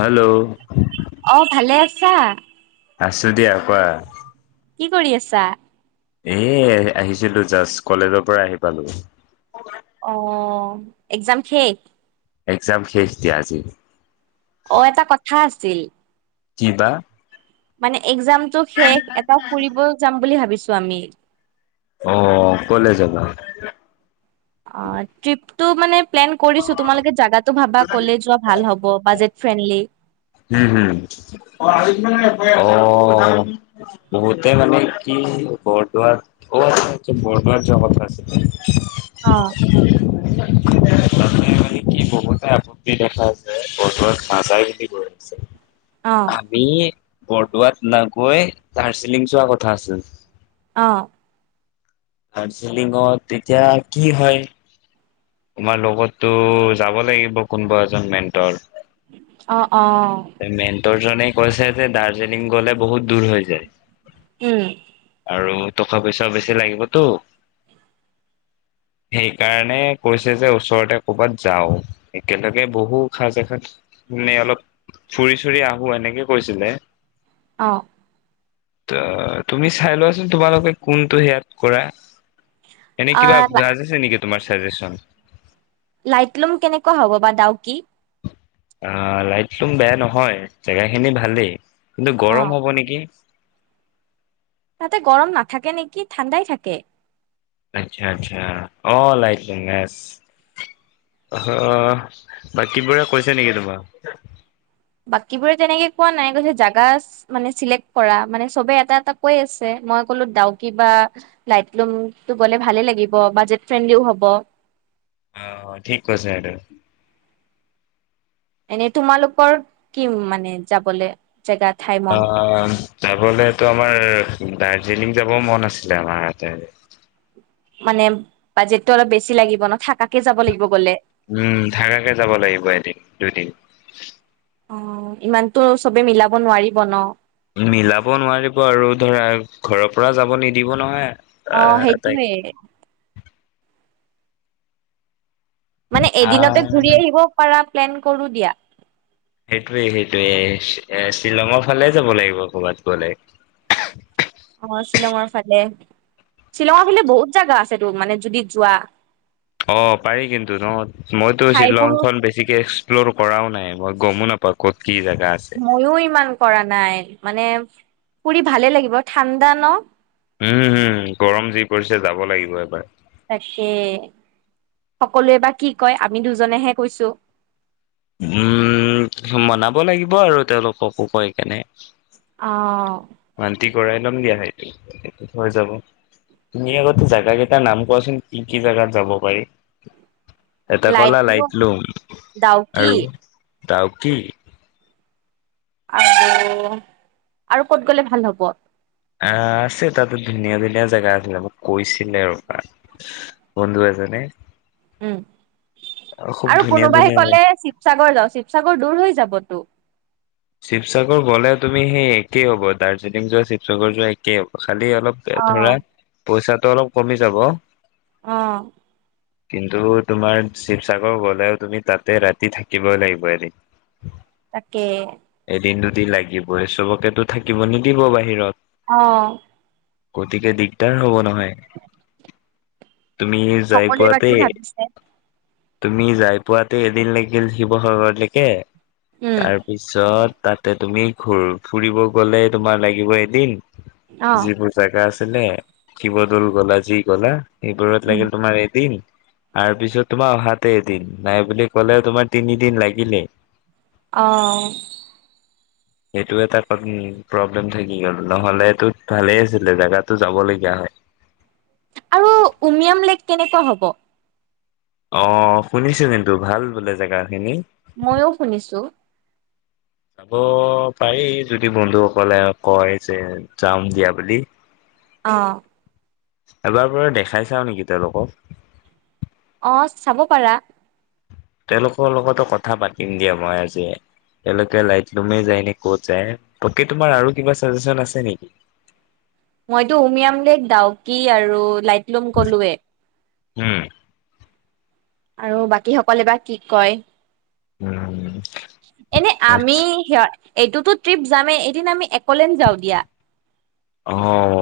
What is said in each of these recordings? Hello অ ভালে আছে। আছা। আছো দিয়া কোৱা। কি কৰি আছা। এ আহিছিলো জাষ্ট কলেজৰ পৰা আহি পালো। অ একজাম শেষ। একজাম শেষ দিয়া আজি। অ এটা কথা আছে। [unintelligible] কিবা মানে, এক্সামটো শেষ এটা ফুৰিব যাম বুলি ভাবিছোঁ। স্বামী। অ কলৈ যাবা। অ' টিপ। টো মানে। প্লেন কৰিছো। তোমালোকে জাগাটো ভাবা ক'লে যোৱা ভাল হ'ব। Budget friendly. উম, উম অ' বহুতে মানে কি বৰদোৱাত অ' আছে বৰদোৱাত যোৱাৰ কথা আছিল। অ। তাতে মানে কি বহুতে আপত্তি দেখাছে বৰদোৱাত নেযায় বুলি কয়। পিছে। অ আমি। বৰদোৱাত নাগৈ দাৰ্জিলিং যোৱা কথা আছিল। অ'। দাৰ্জিলিঙত তেতিয়া কি হয়। তোমাৰ লগতো যাব লাগিব কোনোবা এজন মেন্টৰ। অ 'অ' জুনে কৈছে যে দাৰ্জিলিং গ'লে বহুত দূৰ হৈ যায়। উম আৰু টকা পইচা বেছি লাগিবতো। সেইকাৰণে, কৈছে যে ওচৰতে কৰ'ৰবাত যাওঁ, একেলগে বহু সাজ এসজ মানে অলপ ফুৰি চুৰি আহো এনেকে কৈছিলে। অ' ত' তুমি চাই লোৱাচোন, তোমালোকে কোনটো সেয়াত কৰা। এনেই কিবা আহ বাজিছে নেকি? তোমাৰ ছাজেচন। লাইটলুম কেনেকুৱা হ'ব বা দাউকি। আহ লাইটলোম বেয়া নহয় জেগা খিনি ভালেই। কিন্তু অ গৰম হ'ব নেকি? তাতে গৰম নাথাকে নেকি ঠাণ্ডাই থাকে। আচ্ছা আচ্ছা অ লাইটছ [unintelligible] আহ বাকীবোৰে কৈছে নেকি তোমাক বাকীবোৰে তেনেকে কোৱা নাই কৈছে জাগা মানে চিলেক্ট কৰা মানে চবে এটা এটা কৈ আছে মই কলো ডাউকি বা লাইটলাম গলে ভালে লাগিব বাজেট ফ্ৰেণ্ডলিও হ'ব অ ঠিক কছে সটো। এ তোমালোকৰ কিম মানে যাবলে জেগা থাইমন আহ যাবলেতো আমাৰ দাৰ্জিলিং যাব মন আছিলে আমাৰ ইয়াতে মানে বাজেট টো অলপ বেছি লাগিব ন, থাকাকে যাব লাগিব গ'লে উম থাকাকে যাব লাগিব এদিন দুদিন অ ইমানতো চবে মিলাব নোৱাৰিব ন। মিলাব নোৱাৰিব আৰু ধৰা ঘৰৰ পৰা যাব নিদিব নহয়। অ আহ তাইক সেইটোৱে। মানে আহ এদিনতে ঘূৰি আহিব পাৰা প্লেন কৰোঁ দিয়া। সেইটোয়ে সেইটোয়ে এ শ্বিলঙৰ ফালে যাব লাগিব ক'বাত গলে। অ শ্বিলঙৰ ফালে শ্বিলঙৰ ফালে বহুত জাগা আছেতো মানে যদি যোৱা। অ পাৰি কিন্তু ন মইতো ঠাইবোৰো শ্বিলংখন বেছিকে এক্সপ্ল'ৰ কৰাও নাই মই গমো নপাও কত কি জেগা আছে ময়ো ইমান কৰা নাই। মানে ফুৰি ভালে লাগিব ঠাণ্ডা ন। উম হম গৰম যি পৰিছে যাব লাগিব এবাৰ। তাকে সকলোৱে বা কি কয় আমি দুজনেহে কৈছো। উম মনাব লাগিব আৰু তেওঁলোককো কৈ কেনে। অ মান্তি কৰাই ল'ম দিয়া সেইটো হৈ যাব, তুমি আগতে জাগা কেইটাৰ নাম কোৱাচোন কি কি জাগাত যাব পাৰি। এটা কলা লাইটলুম লাইট লুং ডাউকি আৰু? ডাউকী আহ আৰু ক'ত গ'লে ভাল হব আহ আছে তাতে ধুনীয়া ধুনীয়া জেগা আছিলে মোক কৈছিলে ৰবা আৰু বন্ধু এজনে। উম খুব আৰু ধুনীয়া কোনোবাইে ধুনীয়া জে কলে শিৱসাগৰ যাওঁ, শিৱসাগৰ দূৰ হৈ যাবতো। শিৱসাগৰ গ'লে তুমি সেই একেই হ'ব দাৰ্জিলিং যোৱা শিৱসাগৰ যোৱা একেই হ'ব। খালি অলপ অ ধৰা পইচাত টো অলপ কমি যাব। আহ কিন্তু তোমাৰ শিৱসাগৰ গলেও তুমি তাতে ৰাতি থাকিবই লাগিব এদিন। তাকে দু দিন লাগিবই চবকেতো থাকিব নিদিব বাহিৰত। অ গতিকে দিগদাৰ হব নহয়। তুমি যাই সকলোৱে বা কি পোৱাতে ভাবিছে তুমি যাই পোৱাতে এদিন লাগিল শিৱসাগৰলৈকে। উম। ত তাতে তুমি ঘূৰি ফুৰিব গলে তোমাৰ লাগিব এদিন। অ যিবোৰ জাগা আছে। শিৱদৌল গ'লা যি গ'লা। এইবোৰত উম লাগিল তোমাৰ এদিন। তাৰ পিছত তোমাৰ অহাতে এদিন নাই বুলি কলে তোমাৰ তিনিদিন লাগিলেই। অ'। সেইটো এটা প্ৰব্লেম থাকি গ'ল নহলেতটো ভালেই আছিলে জেগাটো যাব লগীয়া হয়। আৰু উমিয়াম লেক কেনেকুৱা হ'ব? অ' শুনিছো কিন্তু ভাল বোলে জেগা খিনি। ময়ো শুনিছো। যাব পাৰি যদি বন্ধুসকলে কয় যে যাম দিয়া বুলি। অ', এবাৰ বাৰু দেখাই চাও নেকি তেওঁলোকক? অ' চাব পাৰা। তেওঁলোকৰ লগতো কথা পাতিম দিয়া মই আজি তেওঁলোকে লাইটলুমে যায় নে ক'ত যায়। বাকী তোমাৰ আৰু কিবা চাজেচন আছে নেকি? মইতো উমিয়াম লেক ডাউকি আৰু লাই লুম কলোৱে উম। আৰু বাকী সকলে বা কি কয়। উম, এনে আমি আচ্ছা সিহঁত এইটোতো ট্ৰিপ যামেই এদিন আমি একলেন্দ যাওঁ দিয়া। অ'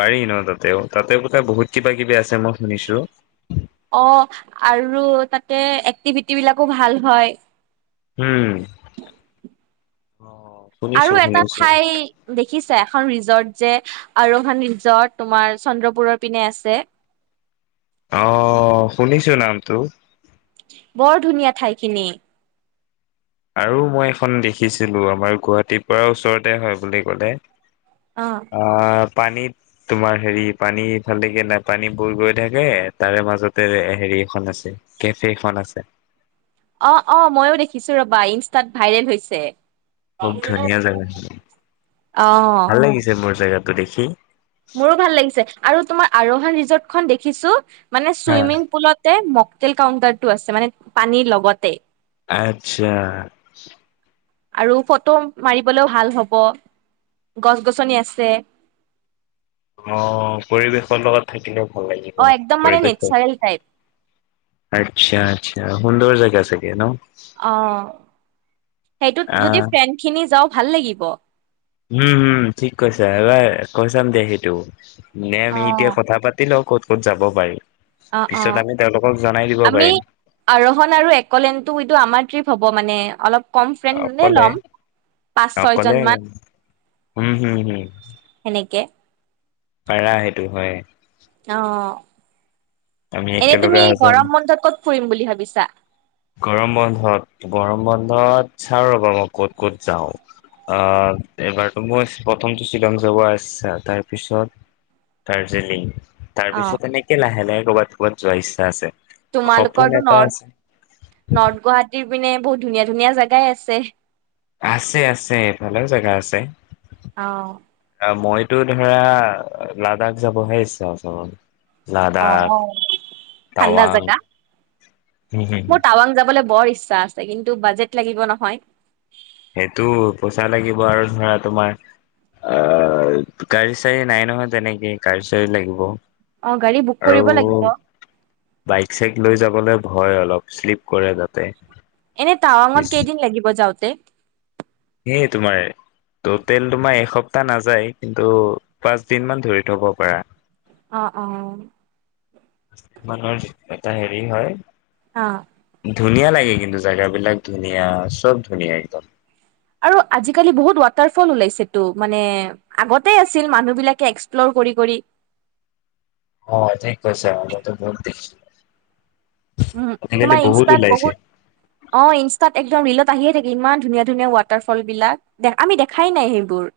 পাৰি ন তাতেও তাতে বোলে বহুত কিবা কিবি আছে মই শুনিছো। অ' আৰু তাতে এক্টিভিটি বিলাকো ভাল হয়। উম। অ', আৰু শুনিছো এটা শুনিছো ঠাই দেখিছে এখন ৰিজৰ্ট যে আৰোহন ৰিজৰ্ট তোমাৰ চন্দ্ৰপুৰৰ পিনে আছে। আহ শুনিছো নামটো। বৰ ধুনীয়া ঠাইখিনি। আৰু মই এখন দেখিছিলো আমাৰ গুৱাহাটীৰ পৰা ওচৰতে হয় বুলি কলে অ আহ পানীত তোমাৰ হেৰি পানীফালেকে নাই পানী বুৰ গৈ থাকে তাৰে মাজতে হেৰি এখন আছে কেফেখন আছে। অ-অ মইয়ো দেখিছো ৰবা ইনষ্টাত ভাইৰেল হৈছে। খুব ধুনীয়া জেগা অ ভাল লাগিছে মোৰ জেগাত গতিসী মোৰো ভাল লাগিছে আৰু তোমা আৰোহান ৰিজৰ্টখন দেখিছো। মানে হা চুইমিং পুলতে তেল কাউণ্টাৰটো আছে মানে পানীৰ লগতে, আচ্ছা, আৰু ফটো মাৰিবলৈও ভাল হ'ব গছ-গছনি আছে। অ পৰিৱেশৰ লগত থাকিলেও। ভাল লাগিব অ একদম মানে নেচাৰেল টাইপ আচ্ছা-আচ্ছা হুন্দজা যেগাছেকে ন অ সেইটোত আহ যদি ফ্ৰেণ্ড খিনি যাওক, ভাল লাগিব। উম হম ঠিক কৈছা এইবাৰ কৈ চাম দে সেইটো নে অ আমি এতিয়া কথা পাতিল ল ক'ত-ক'ত যাব বাৰি অ-অ আমি পাৰিম আৰোহণ আৰু একলেনটো এইটো আমাৰ ট্ৰিপ হ'ব মানে, অলপ কম ফ্ৰেণ্ডনে অকলে ল'ম পাঁচ অকলে ছয়জন মান, হম হম হম পাৰা সেইটো হয়। আহ! আমি এনে তুমি একেলগে যাম গৰম মন্ধত কত ফুৰিম বুলি ভাবি বিছা গৰম বন্ধত গৰম বন্ধত চাওঁ ৰ'বা মই ক'ত ক'ত যাওঁ, আহ এইবাৰতো মই প্ৰথমটো শ্বিলং যাব আচ্ছা তাৰপিছত দাৰ্জিলিং। অ তাৰপিছত এনেকে লাহে--লাহে [unintelligible] যোৱা ইিছা আছে তোমাল ক সপোন এটা আছে নৰ্থ গুৱাহাটীৰ পিনে বহুত ধুনীয়া-ধুনীয়া জোগাই আছে। আছে-আছে ভালেও জেগা আছে অ', আহ মই তটো ধৰা লাডাখ যাবহে ইচ্ছা ম অ ঠাণ্ডা জাগা মোৰ টাৱাং যাবলৈ বৰ ইচ্ছা আছে কিন্তু বাজেট লাগিব নহয় [inaudible] সেইটো পইচা লাগিব আৰু ধৰা তোমাৰ আহ গাড়ী চাৰড়ী নাই নহয় তেনেকে গাড়ি চাৰি লাগিব [inaudible] অ' গাড়ী বুক আৰু কৰিব লাগিব বাইক চাইক লৈ যাবলৈ ভয় অলপ শ্লিপ কৰে তাতেই। এনেই টাৱাঙত কেইদিন লাগিব যাওঁতে? তে সেই তোমাৰে টটেল তোমাৰ এসপ্তাহ নাযায় কিন্তু পাঁচ দিন মান ধৰি থব পাৰা। অ', অ'। মানুহৰ এটা হেৰি হয়। অ'। ধুনীয়া লাগে কিন্তু জাগাবলাক ধুনীয়া, চব ধুনীয়া একদম। আৰু আজিকালি বহুত ৱাটাৰফল ওলাইছেটো মানে আগতে আছিল মানুহ বিলাকে এক্সপ্লৰ কৰি কৰি অ', ঠিক কৈছে আগতে [unintelligible] উম, তোমাৰ ইনষ্টাত বহুত, অ', ইনষ্টাত একদম ৰিলত আহিয়ে থাকে ইমান ধুনীয়া ধুনীয়া ৱাটাৰ ফল বিলাক, দে আমি দেখাই নাই সেইবোৰ।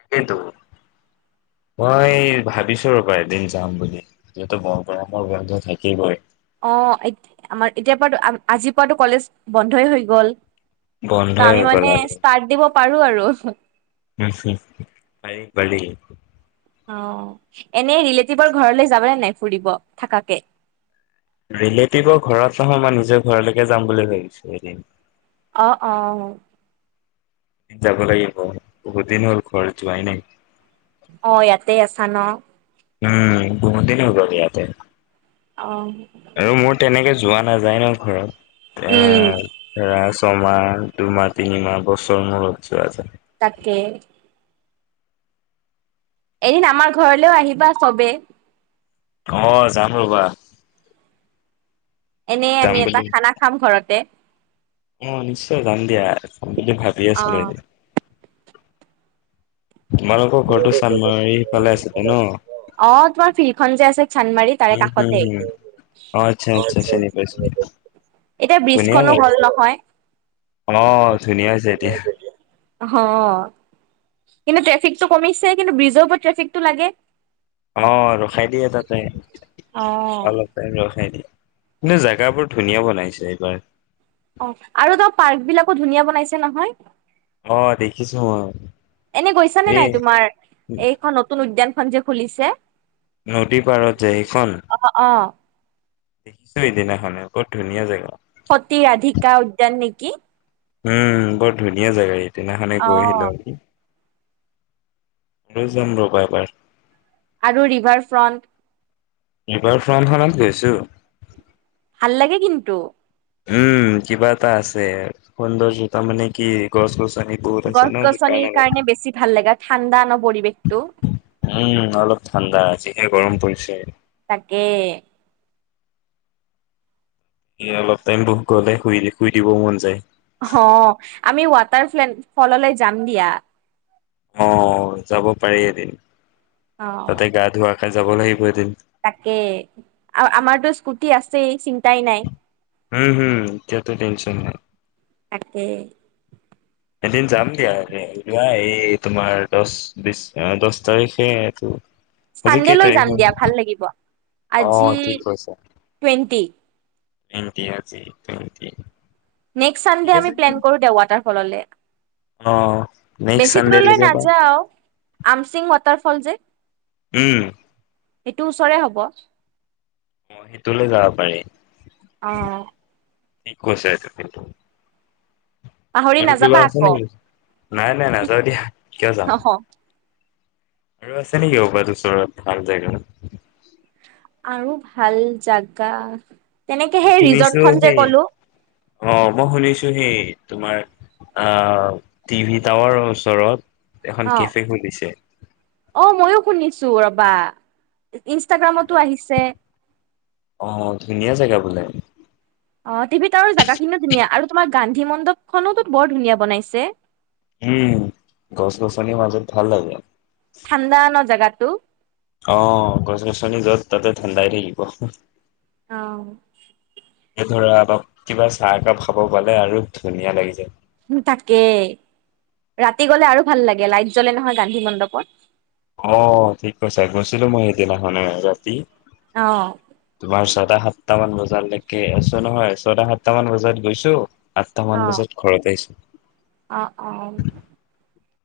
তাকেইতো, মই ভাবিছো ৰ'বা এদিন যাম বুলি, যিহেতু বৰ গৰমৰ বন্ধ থাকিবয়ে। অ', আমাৰ এতিয়াৰ পৰা, আজিৰ পৰাতো কলেজ বন্ধই হৈ গ'ল। ত' বন্ধই আমি হৈ মানে গল আৰু, ষ্টাৰ্ট দিব পাৰো আৰু পাৰি পাৰি। অ', এনেই ৰিলেটিভৰ ঘৰলৈ যাবানে নাই ফুৰিব, থাকাকে। ৰিলেতিভৰ ঘৰত নহয়, মই নিজৰ ঘৰলৈকে যাম বুলি ভাবিছো এদিন। অ', অ'। যাব লাগিব, বহুত দিন হ'ল ঘৰ যোৱাই নাই। অ', ইয়াতেই আছা ন? উম, বহুত দিন হৈ গল ইয়াতে। অ'। আৰু মোৰ তেনেকে যোৱা নাযায় ন ঘৰত। উম, [unintelligible] তোমাৰ, দুমা তিনিমা বছৰ মূৰত যোৱা যায়। তাকে। এদিন আমাৰ ঘৰলেওঁ আহিবা চবেই। অ', যাম ৰ'বা। এনেই যাম আমি এটা বুলি খানা খাম ঘৰতে। অ', নিশ্চয় যাম দিয়া। বুলি ভাবি আছিলো অ', এদিন। তোমালোকৰ ঘৰতো চানমাৰিফালে আছিল অ', ন অ', তোমাৰ ফিল্ডখন যে আছে চান্দমাৰি তাৰে উম, হুম, কাষতেই। হুম। অ', আচ্ছা, আচ্ছা চিনি পাইছো। এতিয়া ব্ৰীজখনো হল নহয়। আহ ধুনীয়া হৈছে এতিয়া অ কিন্তু ট্ৰেফিকটো কমিছে কিন্তু ব্ৰিজৰ ওপৰত ট্ৰেফিকটো লাগে অ ৰখাই দিয়ে তাতে অ', অলপ টাইম ৰখাই দিয়ে কিন্তু জোগাবোৰ ধুনীয়া বনাইছে এইবাৰ অ আৰু তাৰ পাৰ্ক বিলাকো ধুনীয়া বনাইছে নহয় অ', দেখিছো মই। এনে গৈছানে এই নাই তোমাৰ এইখন নতুন উদ্যান খখন যে খুলিছে নদী পাৰত যোয় সখন অ অ দেখিছো এইদিনাখনে বহু ধুনীয়া জগা সতী ৰাধিকা উদ্যান নেকি উম বৰ ধুনীয়া জাগা এই তেনাখনে অ কৈ আহিলো আৰুি যাম ৰব এবাৰ আৰু ৰিভাৰ ফ্ৰণ্ট এইবাৰ ফ্ৰণ্টখনত গৈছো ভাল লাগে কিন্তু উম কিবা এটা আছে সুন্দৰ্য জোতা মানে কি গছ গছ গছ গছনিৰ কাৰণে বেছি ভাল লাগে ঠাণ্ডা ন পৰিৱেশটো স গৰম পৰিছে তাকে এ অলপ টাইম দুখ গ'লে শুই শুই দিবও মন যায় হ আমি ৱাটাৰ ফ্লে ফললৈ যাম দিয়া অ যাব পাৰি এদিন অ তাতে গা ধুৱা খাই যাব লাগিবৈ দিম তাকে আৰু আমাৰতো স্কুটি আছেই চিন্তাই নাই উম হুম কত টেচন নাই তাকে এদিন যাম দিয়া যোৱা এই তোমাৰ দহ বিশ দহ তাৰিখে এইটো আজি চানডে কেই লৈ তাৰিখ যাম হ'ল দিয়া ভাল লাগিব অ আজি ঠিক টুৱেণ্টি টেণ্টি আজি টুৱেণ্টি নেক্সট চানডে আমি প্লেন কৰো দে ৱাটাৰফললে অ নেক্সট বেছি চানডে দূৰলৈ লৈকে বা নাযাও আমচিং ম তাৰ ফল যে উম সেইটো ওচৰে হব অ সেইটোলৈ যাব পাৰি অ কি কৈছা এটো কিন্তু। পাহৰি আৰু কিবা নাযাবা আছে আকৌ। নেকি নাই নাই, নাযাওঁ দিয়া। কিয় যাম আহ অ'। আৰু আছে নেকি [unintelligible] ওচৰত, ভাল জেগা। আৰু ভাল জাগা এনেকে মই সেই শুনিছো ৰিজৰ্টখন যে সেই ক'লো অ', মই শুনিছো সেই, তোমাৰ আহ, টিভি টাৱাৰৰ ওচৰত এখন অ কেফে খুলিছে। অ ময়ো শুনিছোঁ। চুব [unintelligible] ইনষ্টাগ্ৰামতো আহিছে। আহ ধুনীয়া জেগা বোলে। অ টিভিত আৰু জেগা খিনিও ধুনীয়া আৰু তোমাৰ। গান্ধী মণ্ডপ খনো তো বৰ ধুনীয়া বনাইছে। উম গছ গছনি মাজত ভাল লাগে। ঠাণ্ডা ন জেগাত। টো [unintelligible] অ গছ গছনি য'ত তাতে ঠাণ্ডাই থাকিব। অ এই ধৰা বা কিবা চাহ একাপ খাব পালে আৰু ধুনীয়া লাগি যায়। তাকেই ৰাতি গ'লে আৰু ভাল লাগে লাইট জ্বলে নহয় গান্ধী মণ্ডপত। অ ঠিক কৈছা গৈছিলোঁ মই সেইদিনাখনে ৰাতি। আহ তোমাৰ ছটা সাতটা মান বজালৈকে আছোঁ নহয় ছটা সাতটা মান বজাত গৈছোঁ। আঠটামান অ বজাত ঘৰত আহিছোঁ। অ অ। অ [unintelligible]